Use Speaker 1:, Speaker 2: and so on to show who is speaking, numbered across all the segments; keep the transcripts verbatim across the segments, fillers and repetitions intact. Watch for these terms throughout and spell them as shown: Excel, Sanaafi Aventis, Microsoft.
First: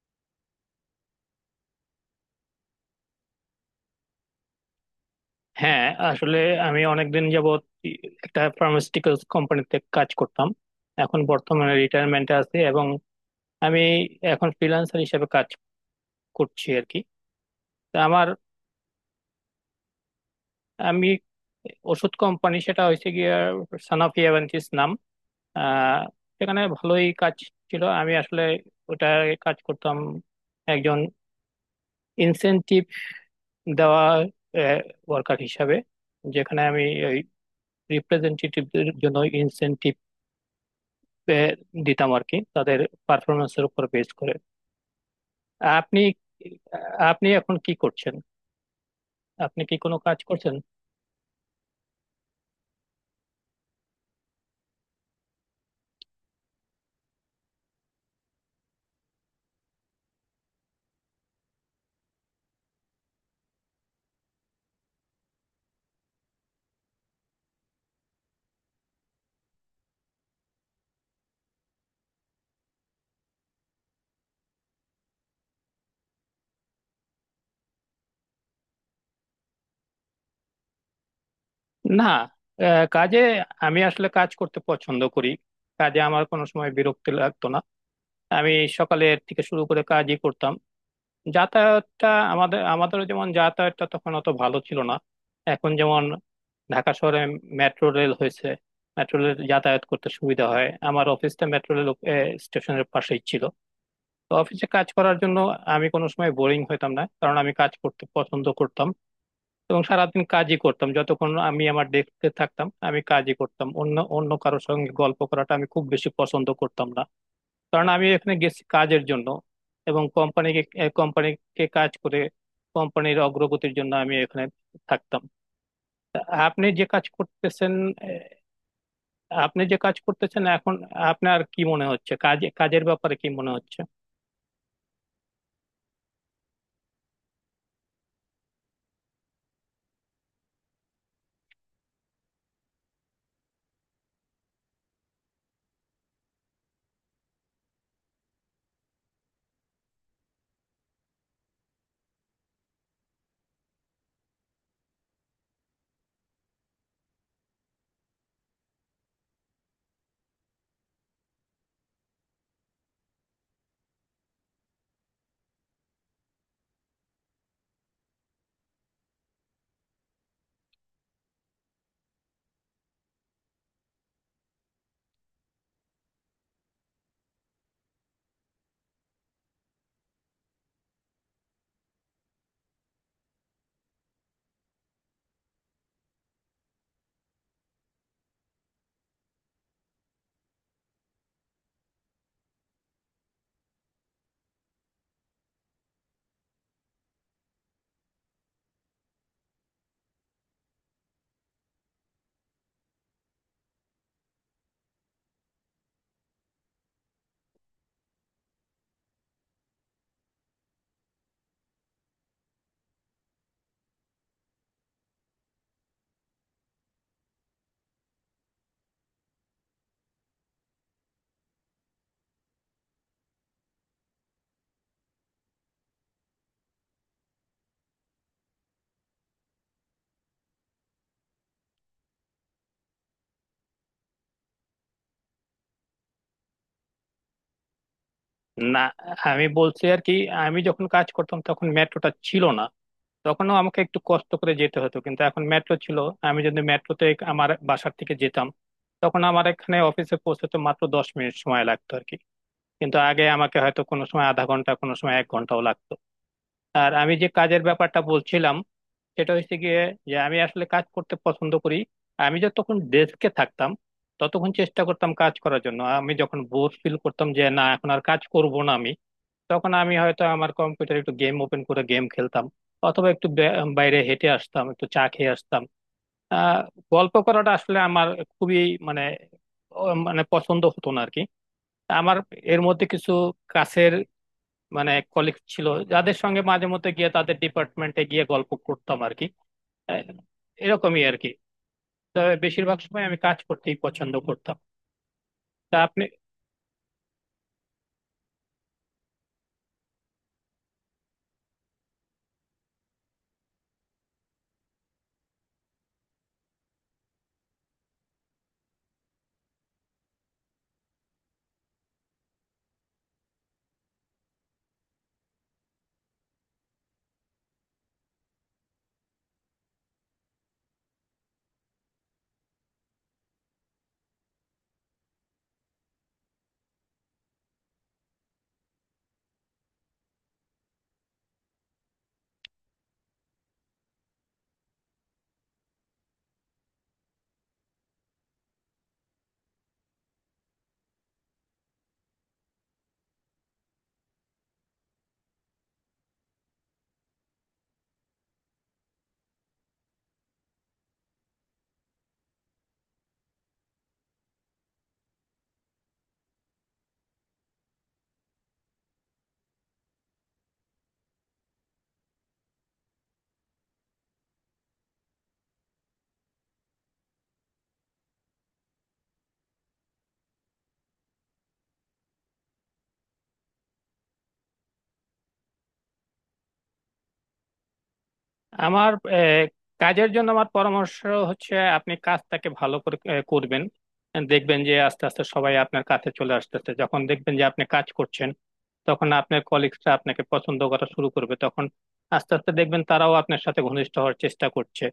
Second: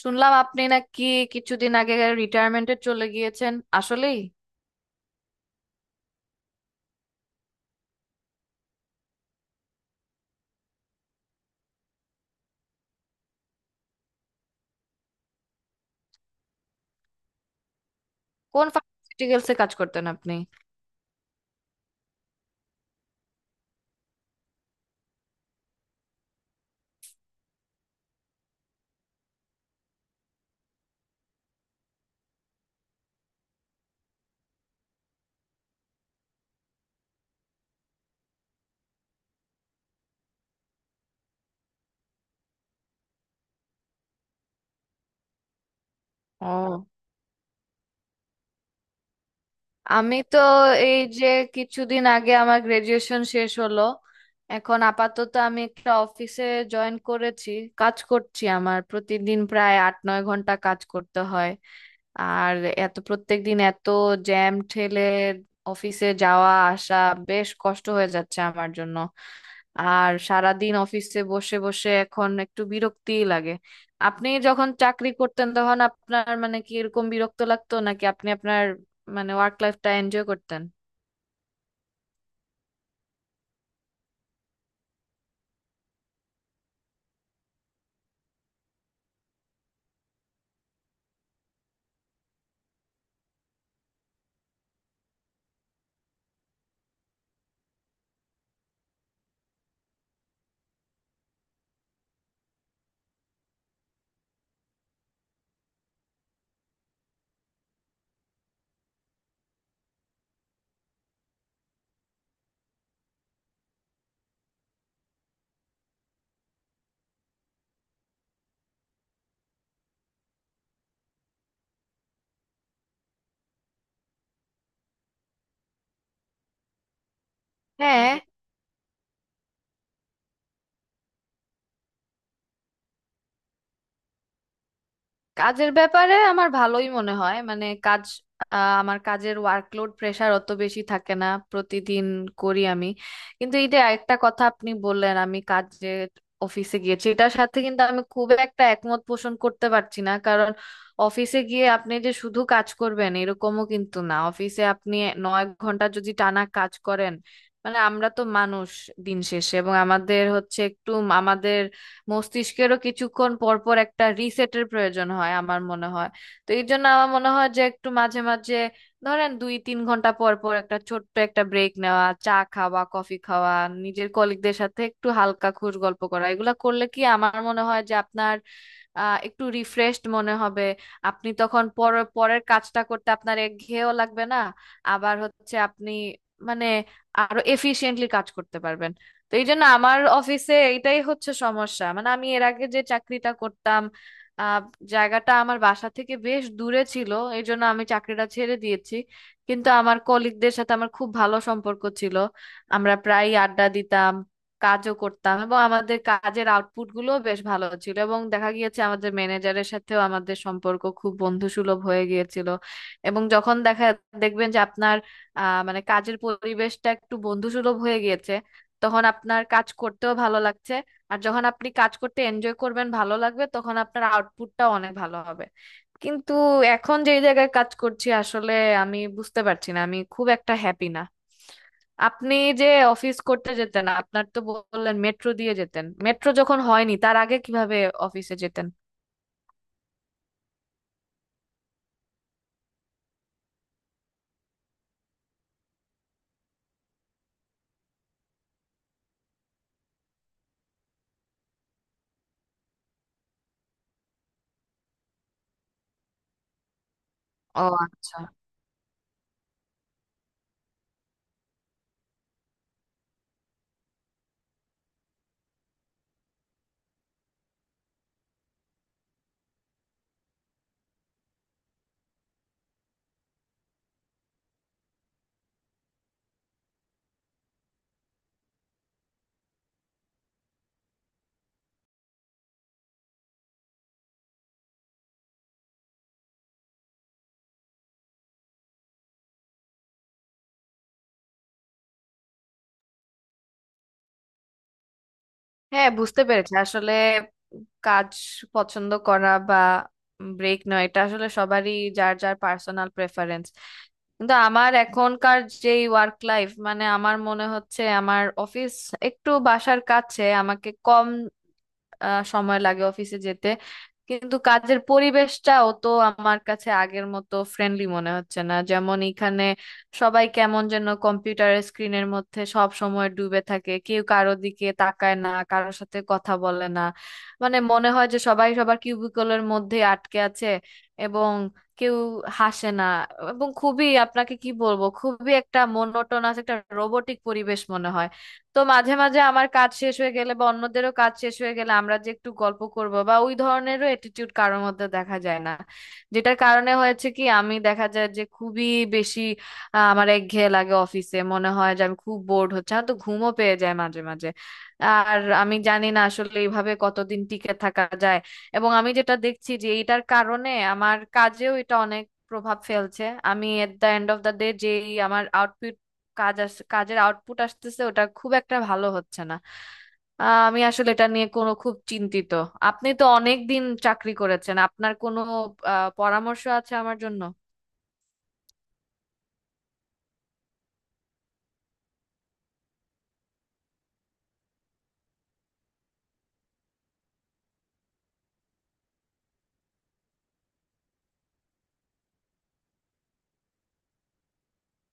Speaker 1: শুনলাম আপনি নাকি কিছুদিন আগে রিটায়ারমেন্টে চলে গিয়েছেন? আসলেই?
Speaker 2: হ্যাঁ, আসলে আমি অনেকদিন যাবৎ একটা ফার্মাসিউটিক্যালস কোম্পানিতে কাজ করতাম। এখন বর্তমানে রিটায়ারমেন্টে আছি এবং আমি এখন ফ্রিল্যান্সার হিসেবে কাজ করছি আর কি। তা আমার
Speaker 1: কোন ফার্মাসিউটিক্যালসে কাজ করতেন আপনি?
Speaker 2: আমি ওষুধ কোম্পানি, সেটা হয়েছে গিয়ে সানাফি অ্যাভেন্টিস নাম। আহ সেখানে ভালোই কাজ ছিল। আমি আসলে ওটা কাজ করতাম একজন ইনসেনটিভ দেওয়া ওয়ার্কার হিসাবে, যেখানে আমি ওই রিপ্রেজেন্টেটিভদের জন্য ইনসেনটিভ পে- দিতাম আর কি, তাদের পারফরমেন্সের উপর বেস করে। আপনি
Speaker 1: ও।
Speaker 2: আপনি এখন কি করছেন? আপনি কি কোনো
Speaker 1: আমি
Speaker 2: কাজ
Speaker 1: তো
Speaker 2: করছেন?
Speaker 1: এই যে কিছুদিন আগে আমার গ্রাজুয়েশন শেষ হলো। এখন আপাতত আমি একটা অফিসে জয়েন করেছি, কাজ করছি। আমার প্রতিদিন প্রায় আট নয় ঘন্টা কাজ করতে হয়। আর এত প্রত্যেক দিন এত জ্যাম ঠেলে অফিসে যাওয়া আসা বেশ কষ্ট হয়ে যাচ্ছে আমার জন্য। আর সারাদিন অফিসে বসে বসে এখন একটু বিরক্তিই লাগে। আপনি যখন চাকরি করতেন তখন আপনার, মানে, কি এরকম বিরক্ত লাগতো নাকি আপনি আপনার মানে ওয়ার্ক লাইফটা এনজয় করতেন?
Speaker 2: না, আহ, কাজে আমি আসলে কাজ করতে পছন্দ করি। কাজে আমার কোনো সময় বিরক্তি লাগতো না। আমি সকালের থেকে শুরু করে কাজই করতাম। যাতায়াতটা, আমাদের আমাদের যেমন যাতায়াতটা তখন অত ভালো ছিল না। এখন যেমন ঢাকা শহরে মেট্রো রেল হয়েছে, মেট্রো রেল যাতায়াত করতে সুবিধা হয়। আমার অফিসটা মেট্রো রেল স্টেশনের পাশেই ছিল। তো অফিসে কাজ করার জন্য আমি কোনো সময় বোরিং হইতাম না, কারণ আমি কাজ করতে পছন্দ করতাম এবং সারাদিন কাজই করতাম। যতক্ষণ আমি আমার ডেস্কে থাকতাম আমি কাজই করতাম। অন্য অন্য কারোর সঙ্গে গল্প করাটা আমি খুব বেশি পছন্দ করতাম না, কারণ আমি এখানে গেছি কাজের জন্য এবং কোম্পানিকে কোম্পানিকে কাজ করে কোম্পানির অগ্রগতির জন্য আমি এখানে থাকতাম। তা আপনি যে কাজ করতেছেন
Speaker 1: হ্যাঁ।
Speaker 2: আহ, আপনি যে কাজ করতেছেন এখন, আপনার কি মনে হচ্ছে? কাজ কাজের ব্যাপারে কি মনে হচ্ছে?
Speaker 1: কাজের ব্যাপারে আমার ভালোই মনে হয়, মানে কাজ আহ, আমার কাজের ওয়ার্কলোড প্রেশার অত বেশি থাকে না প্রতিদিন করি আমি। কিন্তু এই যে একটা কথা আপনি বললেন আমি কাজে অফিসে গিয়েছি, এটার সাথে কিন্তু আমি খুব একটা একমত পোষণ করতে পারছি না, কারণ অফিসে গিয়ে আপনি যে শুধু কাজ করবেন এরকমও কিন্তু না। অফিসে আপনি নয় ঘন্টা যদি টানা কাজ করেন, মানে আমরা তো মানুষ দিন শেষে, এবং আমাদের হচ্ছে একটু আমাদের মস্তিষ্কেরও কিছুক্ষণ পর পর একটা রিসেটের প্রয়োজন হয় আমার মনে হয়। তো এই জন্য আমার মনে হয় যে একটু মাঝে মাঝে ধরেন দুই তিন ঘন্টা পর পর একটা ছোট্ট একটা ব্রেক নেওয়া, চা খাওয়া, কফি খাওয়া, নিজের কলিগদের সাথে একটু হালকা খুশ গল্প করা এগুলা করলে কি আমার মনে হয় যে আপনার আহ একটু রিফ্রেশড মনে হবে। আপনি তখন পর পরের কাজটা করতে আপনার একঘেয়েও লাগবে না, আবার হচ্ছে আপনি, মানে, আরো এফিশিয়েন্টলি কাজ করতে পারবেন। তো এই জন্য আমার অফিসে এটাই হচ্ছে সমস্যা, মানে আমি এর আগে যে চাকরিটা করতাম আহ, জায়গাটা আমার বাসা থেকে বেশ দূরে ছিল, এই জন্য আমি চাকরিটা ছেড়ে দিয়েছি। কিন্তু আমার কলিগদের সাথে আমার খুব ভালো সম্পর্ক ছিল, আমরা প্রায় আড্ডা দিতাম, কাজও করতাম এবং আমাদের কাজের আউটপুট গুলো বেশ ভালো ছিল, এবং দেখা গিয়েছে আমাদের ম্যানেজারের সাথেও আমাদের সম্পর্ক খুব বন্ধুসুলভ হয়ে গিয়েছিল। এবং যখন দেখা দেখবেন যে আপনার আহ মানে কাজের পরিবেশটা একটু বন্ধুসুলভ হয়ে গিয়েছে তখন আপনার কাজ করতেও ভালো লাগছে। আর যখন আপনি কাজ করতে এনজয় করবেন, ভালো লাগবে, তখন আপনার আউটপুটটাও অনেক ভালো হবে। কিন্তু এখন যেই জায়গায় কাজ করছি আসলে আমি বুঝতে পারছি না, আমি খুব একটা হ্যাপি না। আপনি যে অফিস করতে যেতেন, আপনার তো বললেন মেট্রো দিয়ে যেতেন, মেট্রো যখন হয়নি তার আগে কিভাবে অফিসে যেতেন?
Speaker 2: না, আমি বলছি আর কি, আমি যখন কাজ করতাম তখন মেট্রোটা ছিল না। তখনও আমাকে একটু কষ্ট করে যেতে হতো, কিন্তু এখন মেট্রো ছিল। আমি যদি মেট্রোতে আমার বাসার থেকে যেতাম, তখন আমার এখানে অফিসে পৌঁছতে মাত্র দশ মিনিট সময় লাগতো আর কি। কিন্তু আগে আমাকে হয়তো কোনো সময় আধা ঘন্টা, কোনো সময় এক ঘন্টাও লাগতো। আর আমি যে কাজের
Speaker 1: ও
Speaker 2: ব্যাপারটা
Speaker 1: আচ্ছা।
Speaker 2: বলছিলাম, সেটা হচ্ছে গিয়ে যে আমি আসলে কাজ করতে পছন্দ করি। আমি যতক্ষণ ডেস্কে থাকতাম ততক্ষণ চেষ্টা করতাম কাজ করার জন্য। আমি যখন বোর ফিল করতাম যে না, এখন আর কাজ করব না আমি, তখন আমি হয়তো আমার কম্পিউটার একটু গেম ওপেন করে গেম খেলতাম, অথবা একটু বে- বাইরে হেঁটে আসতাম, একটু চা খেয়ে আসতাম। আহ গল্প করাটা আসলে আমার খুবই, মানে, ও- মানে পছন্দ হতো না আর কি। আমার এর মধ্যে কিছু কাছের, মানে, কলিগ ছিল, যাদের সঙ্গে মাঝে মধ্যে গিয়ে তাদের ডিপার্টমেন্টে গিয়ে গল্প করতাম আর কি। আহ, এরকমই আর কি। তবে বেশিরভাগ সময় আমি কাজ করতেই পছন্দ করতাম। তা
Speaker 1: হ্যাঁ
Speaker 2: আপনি,
Speaker 1: বুঝতে পেরেছি। আসলে কাজ পছন্দ করা বা ব্রেক নয় এটা আসলে সবারই যার যার পার্সোনাল প্রেফারেন্স। কিন্তু আমার এখনকার যে ওয়ার্ক লাইফ, মানে আমার মনে হচ্ছে আমার অফিস একটু বাসার কাছে, আমাকে কম আহ, সময় লাগে অফিসে যেতে। কিন্তু কাজের পরিবেশটাও তো আমার কাছে আগের মতো ফ্রেন্ডলি মনে হচ্ছে না। যেমন এখানে সবাই কেমন যেন কম্পিউটারের স্ক্রিনের মধ্যে সব সময় ডুবে থাকে, কেউ কারো দিকে তাকায় না, কারোর সাথে কথা বলে না। মানে মনে হয় যে সবাই সবার কিউবিকলের মধ্যে আটকে আছে, এবং কেউ হাসে না, এবং খুবই আপনাকে কি বলবো খুবই একটা মোনোটোনাস একটা রোবটিক পরিবেশ মনে হয়। তো মাঝে মাঝে আমার কাজ শেষ হয়ে গেলে বা অন্যদেরও কাজ শেষ হয়ে গেলে আমরা যে একটু গল্প করব বা ওই ধরনেরও অ্যাটিটিউড কারোর মধ্যে দেখা যায় না। যেটার কারণে হয়েছে কি আমি দেখা যায় যে খুবই বেশি আহ, আমার একঘেয়ে লাগে অফিসে, মনে হয় যে আমি খুব বোর্ড হচ্ছে, আমার তো ঘুমও পেয়ে যায় মাঝে মাঝে। আর আমি জানি না আসলে এইভাবে কতদিন টিকে থাকা যায়। এবং আমি যেটা দেখছি যে এটার কারণে আমার কাজেও এটা অনেক প্রভাব ফেলছে। আমি at the end of the day যেই আমার কাজ আস কাজের আউটপুট আসতেছে ওটা খুব একটা ভালো হচ্ছে না। আহ, আমি আসলে এটা নিয়ে কোনো খুব চিন্তিত। আপনি তো অনেক দিন চাকরি করেছেন, আপনার কোনো আহ, পরামর্শ আছে আমার জন্য?
Speaker 2: আমার আহ, কাজের জন্য আমার পরামর্শ হচ্ছে আপনি কাজটাকে ভালো করে আহ, করবেন। দেখবেন যে আস্তে আস্তে সবাই আপনার কাছে চলে আসতেছে। যখন দেখবেন যে আপনি কাজ করছেন, তখন আপনার কলিগসরা আপনাকে পছন্দ করা শুরু করবে। তখন আস্তে আস্তে দেখবেন তারাও আপনার সাথে ঘনিষ্ঠ হওয়ার চেষ্টা করছে,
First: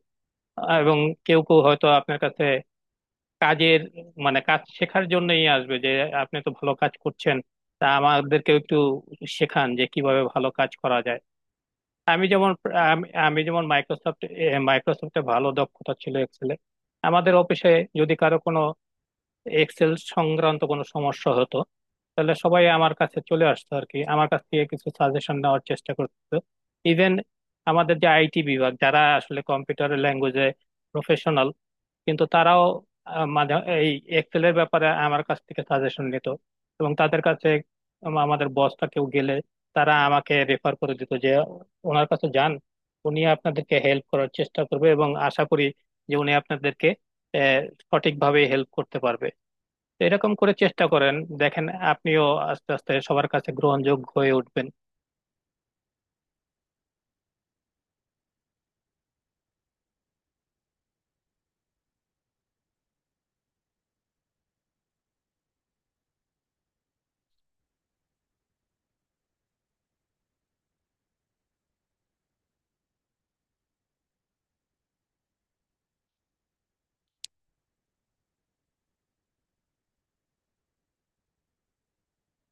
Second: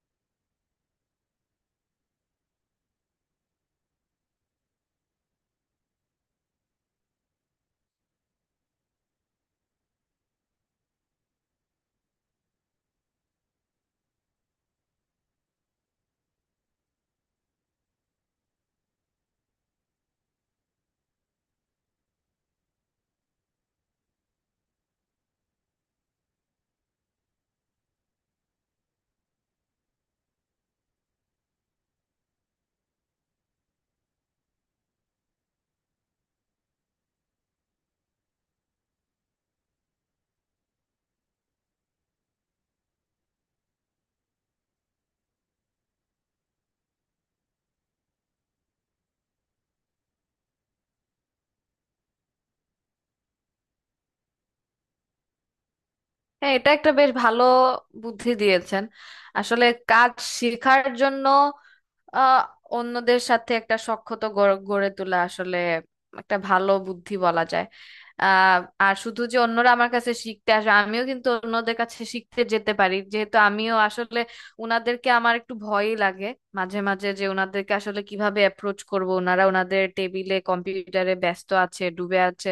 Speaker 2: এবং কেউ কেউ হয়তো আপনার কাছে কাজের, মানে, কাজ শেখার জন্যই আসবে যে আপনি তো ভালো কাজ করছেন, তা আমাদেরকেও একটু শেখান যে কিভাবে ভালো কাজ করা যায়। আমি যেমন আমি আমি যেমন মাইক্রোসফট মাইক্রোসফটে ভালো দক্ষতা ছিল, এক্সেলে। আমাদের অফিসে যদি কারো কোনো এক্সেল সংক্রান্ত কোনো সমস্যা হতো, তাহলে সবাই আমার কাছে চলে আসতো আর কি, আমার কাছ থেকে কিছু সাজেশন নেওয়ার চেষ্টা করতো। ইভেন আমাদের যে আইটি বিভাগ, যারা আসলে কম্পিউটার ল্যাঙ্গুয়েজে প্রফেশনাল, কিন্তু তারাও আহ, মাঝে এই এক্সেলের ব্যাপারে আমার কাছ থেকে সাজেশন নিত। এবং তাদের কাছে আম- আমাদের বসটা কেউ গেলে, তারা আমাকে রেফার করে দিত যে ওনার কাছে যান, উনি আপনাদেরকে হেল্প করার চেষ্টা করবে এবং আশা করি যে উনি আপনাদেরকে আহ, সঠিকভাবে হেল্প করতে পারবে। তো এরকম করে চেষ্টা করেন, দেখেন আপনিও আস্তে আস্তে সবার কাছে গ্রহণযোগ্য হয়ে উঠবেন।
Speaker 1: হ্যাঁ এটা একটা বেশ ভালো বুদ্ধি দিয়েছেন। আসলে কাজ শেখার জন্য আহ অন্যদের সাথে একটা সখ্যতা গড়ে গড়ে তোলা আসলে একটা ভালো বুদ্ধি বলা যায়। আহ আর শুধু যে অন্যরা আমার কাছে শিখতে আসে, আমিও কিন্তু অন্যদের কাছে শিখতে যেতে পারি, যেহেতু আমিও আসলে উনাদেরকে আমার একটু ভয়ই লাগে মাঝে মাঝে, যে উনাদেরকে আসলে কিভাবে অ্যাপ্রোচ করব, ওনারা ওনাদের টেবিলে কম্পিউটারে ব্যস্ত আছে, ডুবে আছে।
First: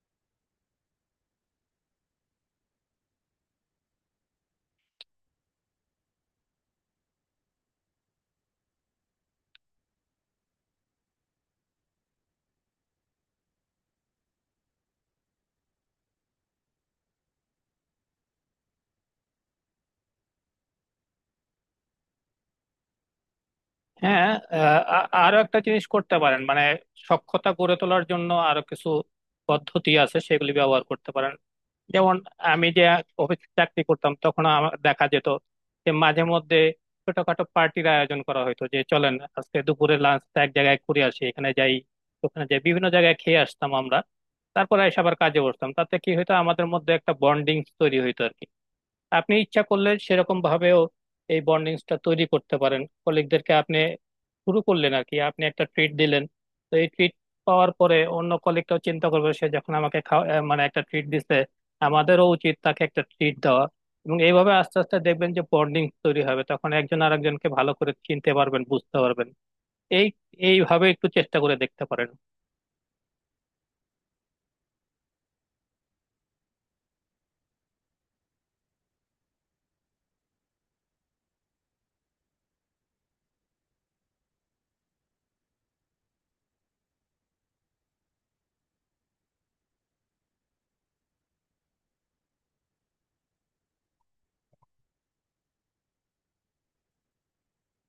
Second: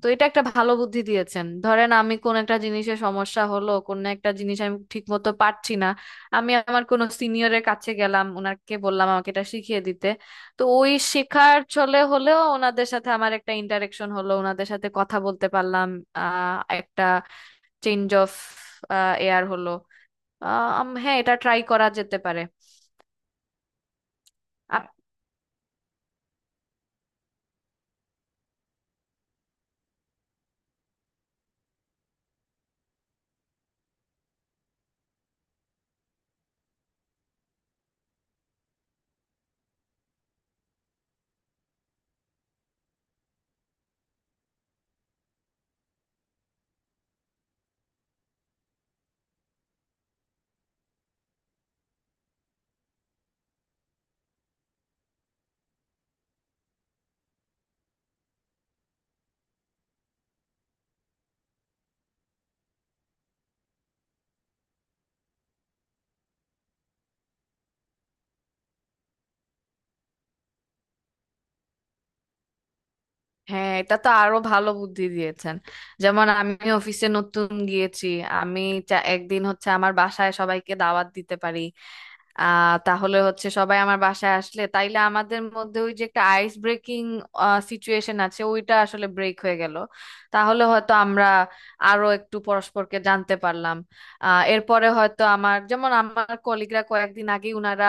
Speaker 1: তো এটা একটা ভালো বুদ্ধি দিয়েছেন। ধরেন আমি কোন একটা জিনিসে সমস্যা হলো, কোন একটা জিনিস আমি ঠিক মতো পারছি না, আমি আমার কোন সিনিয়রের কাছে গেলাম, ওনাকে বললাম আমাকে এটা শিখিয়ে দিতে। তো ওই শেখার চলে হলেও ওনাদের সাথে আমার একটা ইন্টারেকশন হলো, ওনাদের সাথে কথা বলতে পারলাম। আহ একটা চেঞ্জ অফ এয়ার হলো। আহ, আম- হ্যাঁ এটা ট্রাই করা যেতে পারে।
Speaker 2: হ্যাঁ, আহ, আ- আরো একটা জিনিস করতে পারেন। মানে, সক্ষমতা গড়ে তোলার জন্য আরো কিছু পদ্ধতি আছে, সেগুলি ব্যবহার করতে পারেন। যেমন আমি যে অফিস চাকরি করতাম তখন আমার দেখা যেত যে মাঝে মধ্যে ছোটখাটো পার্টির আয়োজন করা হতো, যে চলেন আজকে দুপুরে লাঞ্চটা এক জায়গায় ঘুরে আসি, এখানে যাই, ওখানে যাই। বিভিন্ন জায়গায় খেয়ে আসতাম আমরা, তারপরে এসে আবার কাজে বসতাম। তাতে কি হতো, আমাদের মধ্যে একটা বন্ডিং তৈরি হইতো আর কি। আপনি ইচ্ছা করলে সেরকম ভাবেও এই বন্ডিংসটা তৈরি করতে পারেন। কলিগদেরকে আপনি শুরু করলেন আর কি, আপনি একটা ট্রিট দিলেন। তো এই ট্রিট পাওয়ার পরে অন্য কলিগটাও চিন্তা করবে, সে যখন আমাকে খাওয়া, আহ, মানে একটা ট্রিট দিছে, আমাদেরও উচিত তাকে একটা ট্রিট দেওয়া। এবং এইভাবে আস্তে আস্তে দেখবেন যে বন্ডিং তৈরি হবে, তখন একজন আরেকজনকে ভালো করে চিনতে পারবেন, বুঝতে পারবেন। এই এইভাবে একটু চেষ্টা করে দেখতে পারেন।
Speaker 1: হ্যাঁ এটা তো আরো ভালো বুদ্ধি দিয়েছেন। যেমন আমি অফিসে নতুন গিয়েছি, আমি চা- একদিন হচ্ছে আমার বাসায় সবাইকে দাওয়াত দিতে পারি। আহ তাহলে হচ্ছে সবাই আমার বাসায় আসলে তাইলে আমাদের মধ্যে ওই যে একটা আইস ব্রেকিং সিচুয়েশন আছে ওইটা আসলে ব্রেক হয়ে গেল। তাহলে হয়তো আমরা আরো একটু পরস্পরকে জানতে পারলাম। আহ এরপরে হয়তো আমার যেমন আমার কলিগরা কয়েকদিন আগে উনারা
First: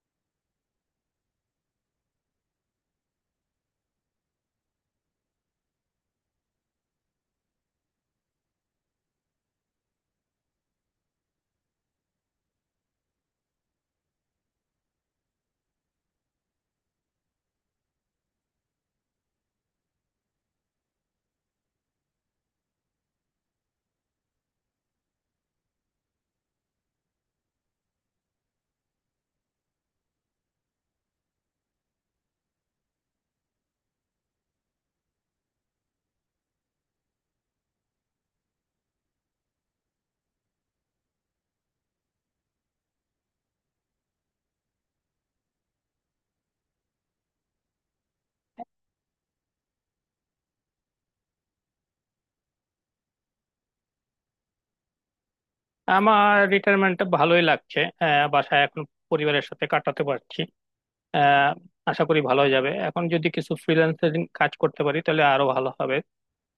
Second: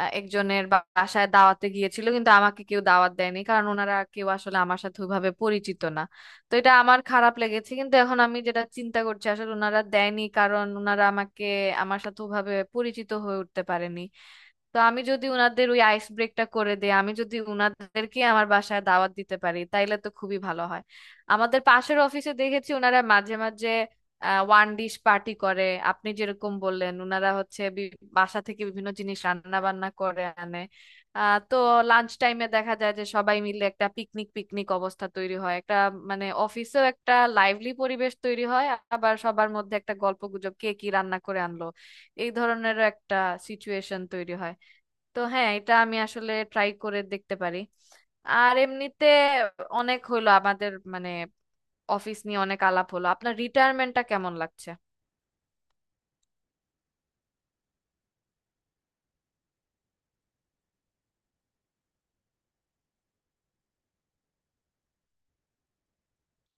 Speaker 1: আহ, একজনের বা- বাসায় দাওয়াতে গিয়েছিল কিন্তু আমাকে কেউ দাওয়াত দেয়নি, কারণ ওনারা কেউ আসলে আমার সাথে ওইভাবে পরিচিত না। তো এটা আমার খারাপ লেগেছে, কিন্তু এখন আমি যেটা চিন্তা করছি আসলে ওনারা দেয়নি কারণ ওনারা আমাকে আমার সাথে ওভাবে পরিচিত হয়ে উঠতে পারেনি। তো আমি যদি উনাদের ওই আইস ব্রেকটা করে দিই, আমি যদি উনাদেরকে আমার বাসায় দাওয়াত দিতে পারি তাইলে তো খুবই ভালো হয়। আমাদের পাশের অফিসে দেখেছি ওনারা মাঝে মাঝে ওয়ান ডিশ পার্টি করে। আপনি যেরকম বললেন ওনারা হচ্ছে বি- বাসা থেকে বিভিন্ন জিনিস রান্না বান্না করে আনে। আহ তো লাঞ্চ টাইমে দেখা যায় যে সবাই মিলে একটা পিকনিক পিকনিক অবস্থা তৈরি হয় একটা, মানে অফিসেও একটা লাইভলি পরিবেশ তৈরি হয়। আবার সবার মধ্যে একটা গল্পগুজব কে কি রান্না করে আনলো এই ধরনেরও একটা সিচুয়েশন তৈরি হয়। তো হ্যাঁ এটা আমি আসলে ট্রাই করে দেখতে পারি। আর এমনিতে অনেক হলো আমাদের মানে অফিস নিয়ে অনেক আলাপ হলো, আপনার রিটায়ারমেন্টটা কেমন লাগছে?
Speaker 2: আমার রিটায়ারমেন্টটা ভালোই লাগছে। আহ, বাসায় এখন পরিবারের সাথে কাটাতে পারছি। আহ, আশা করি ভালোই যাবে। এখন যদি কিছু ফ্রিল্যান্সিং কাজ করতে পারি তাহলে আরো ভালো হবে।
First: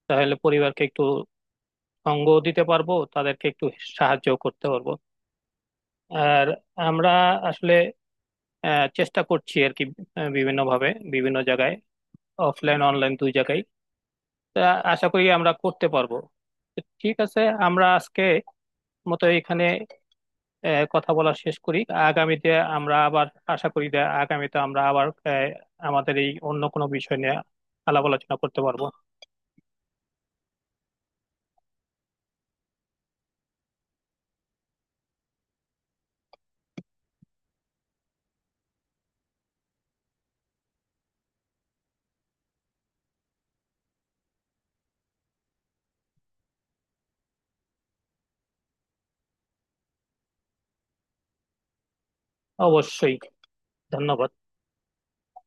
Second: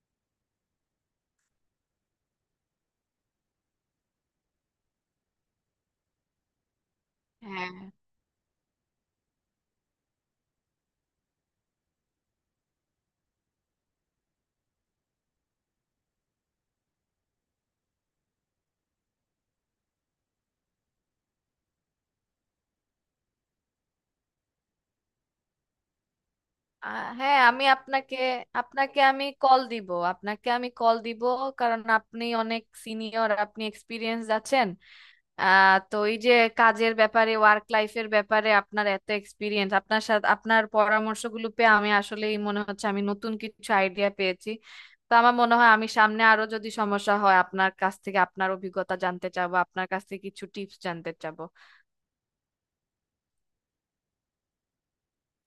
Speaker 2: তাহলে পরিবারকে একটু সঙ্গ দিতে পারবো, তাদেরকে একটু সাহায্য করতে পারবো। আর আমরা
Speaker 1: হ্যাঁ।
Speaker 2: আসলে আহ, চেষ্টা করছি আর কি, বিভিন্ন ভাবে, বিভিন্ন জায়গায়, অফলাইন অনলাইন দুই জায়গায়। তা আশা করি আমরা করতে পারবো। তো ঠিক আছে, আমরা আজকে মতো এখানে আহ, কথা বলা শেষ করি। আগামীতে আমরা আবার, আশা করি যে আগামীতে আমরা আবার আহ, আমাদের এই অন্য কোনো
Speaker 1: আহ,
Speaker 2: বিষয় নিয়ে
Speaker 1: হ্যাঁ আমি
Speaker 2: আলাপ
Speaker 1: আপনাকে
Speaker 2: আলোচনা করতে পারবো।
Speaker 1: আপনাকে আমি কল দিব আপনাকে আমি কল দিব, কারণ আপনি অনেক সিনিয়র, আপনি এক্সপিরিয়েন্স আছেন। আহ তো এই যে কাজের ব্যাপারে ওয়ার্ক লাইফের ব্যাপারে আপনার এত এক্সপিরিয়েন্স, আপনার সাথে আপনার পরামর্শগুলো পেয়ে আমি আসলেই মনে হচ্ছে আমি নতুন কিছু আইডিয়া পেয়েছি। তো আমার মনে হয় আমি সামনে আরো যদি সমস্যা হয় আপনার কাছ থেকে আপনার অভিজ্ঞতা জানতে চাবো, আপনার কাছ থেকে কিছু টিপস জানতে চাবো।
Speaker 2: অবশ্যই, ধন্যবাদ।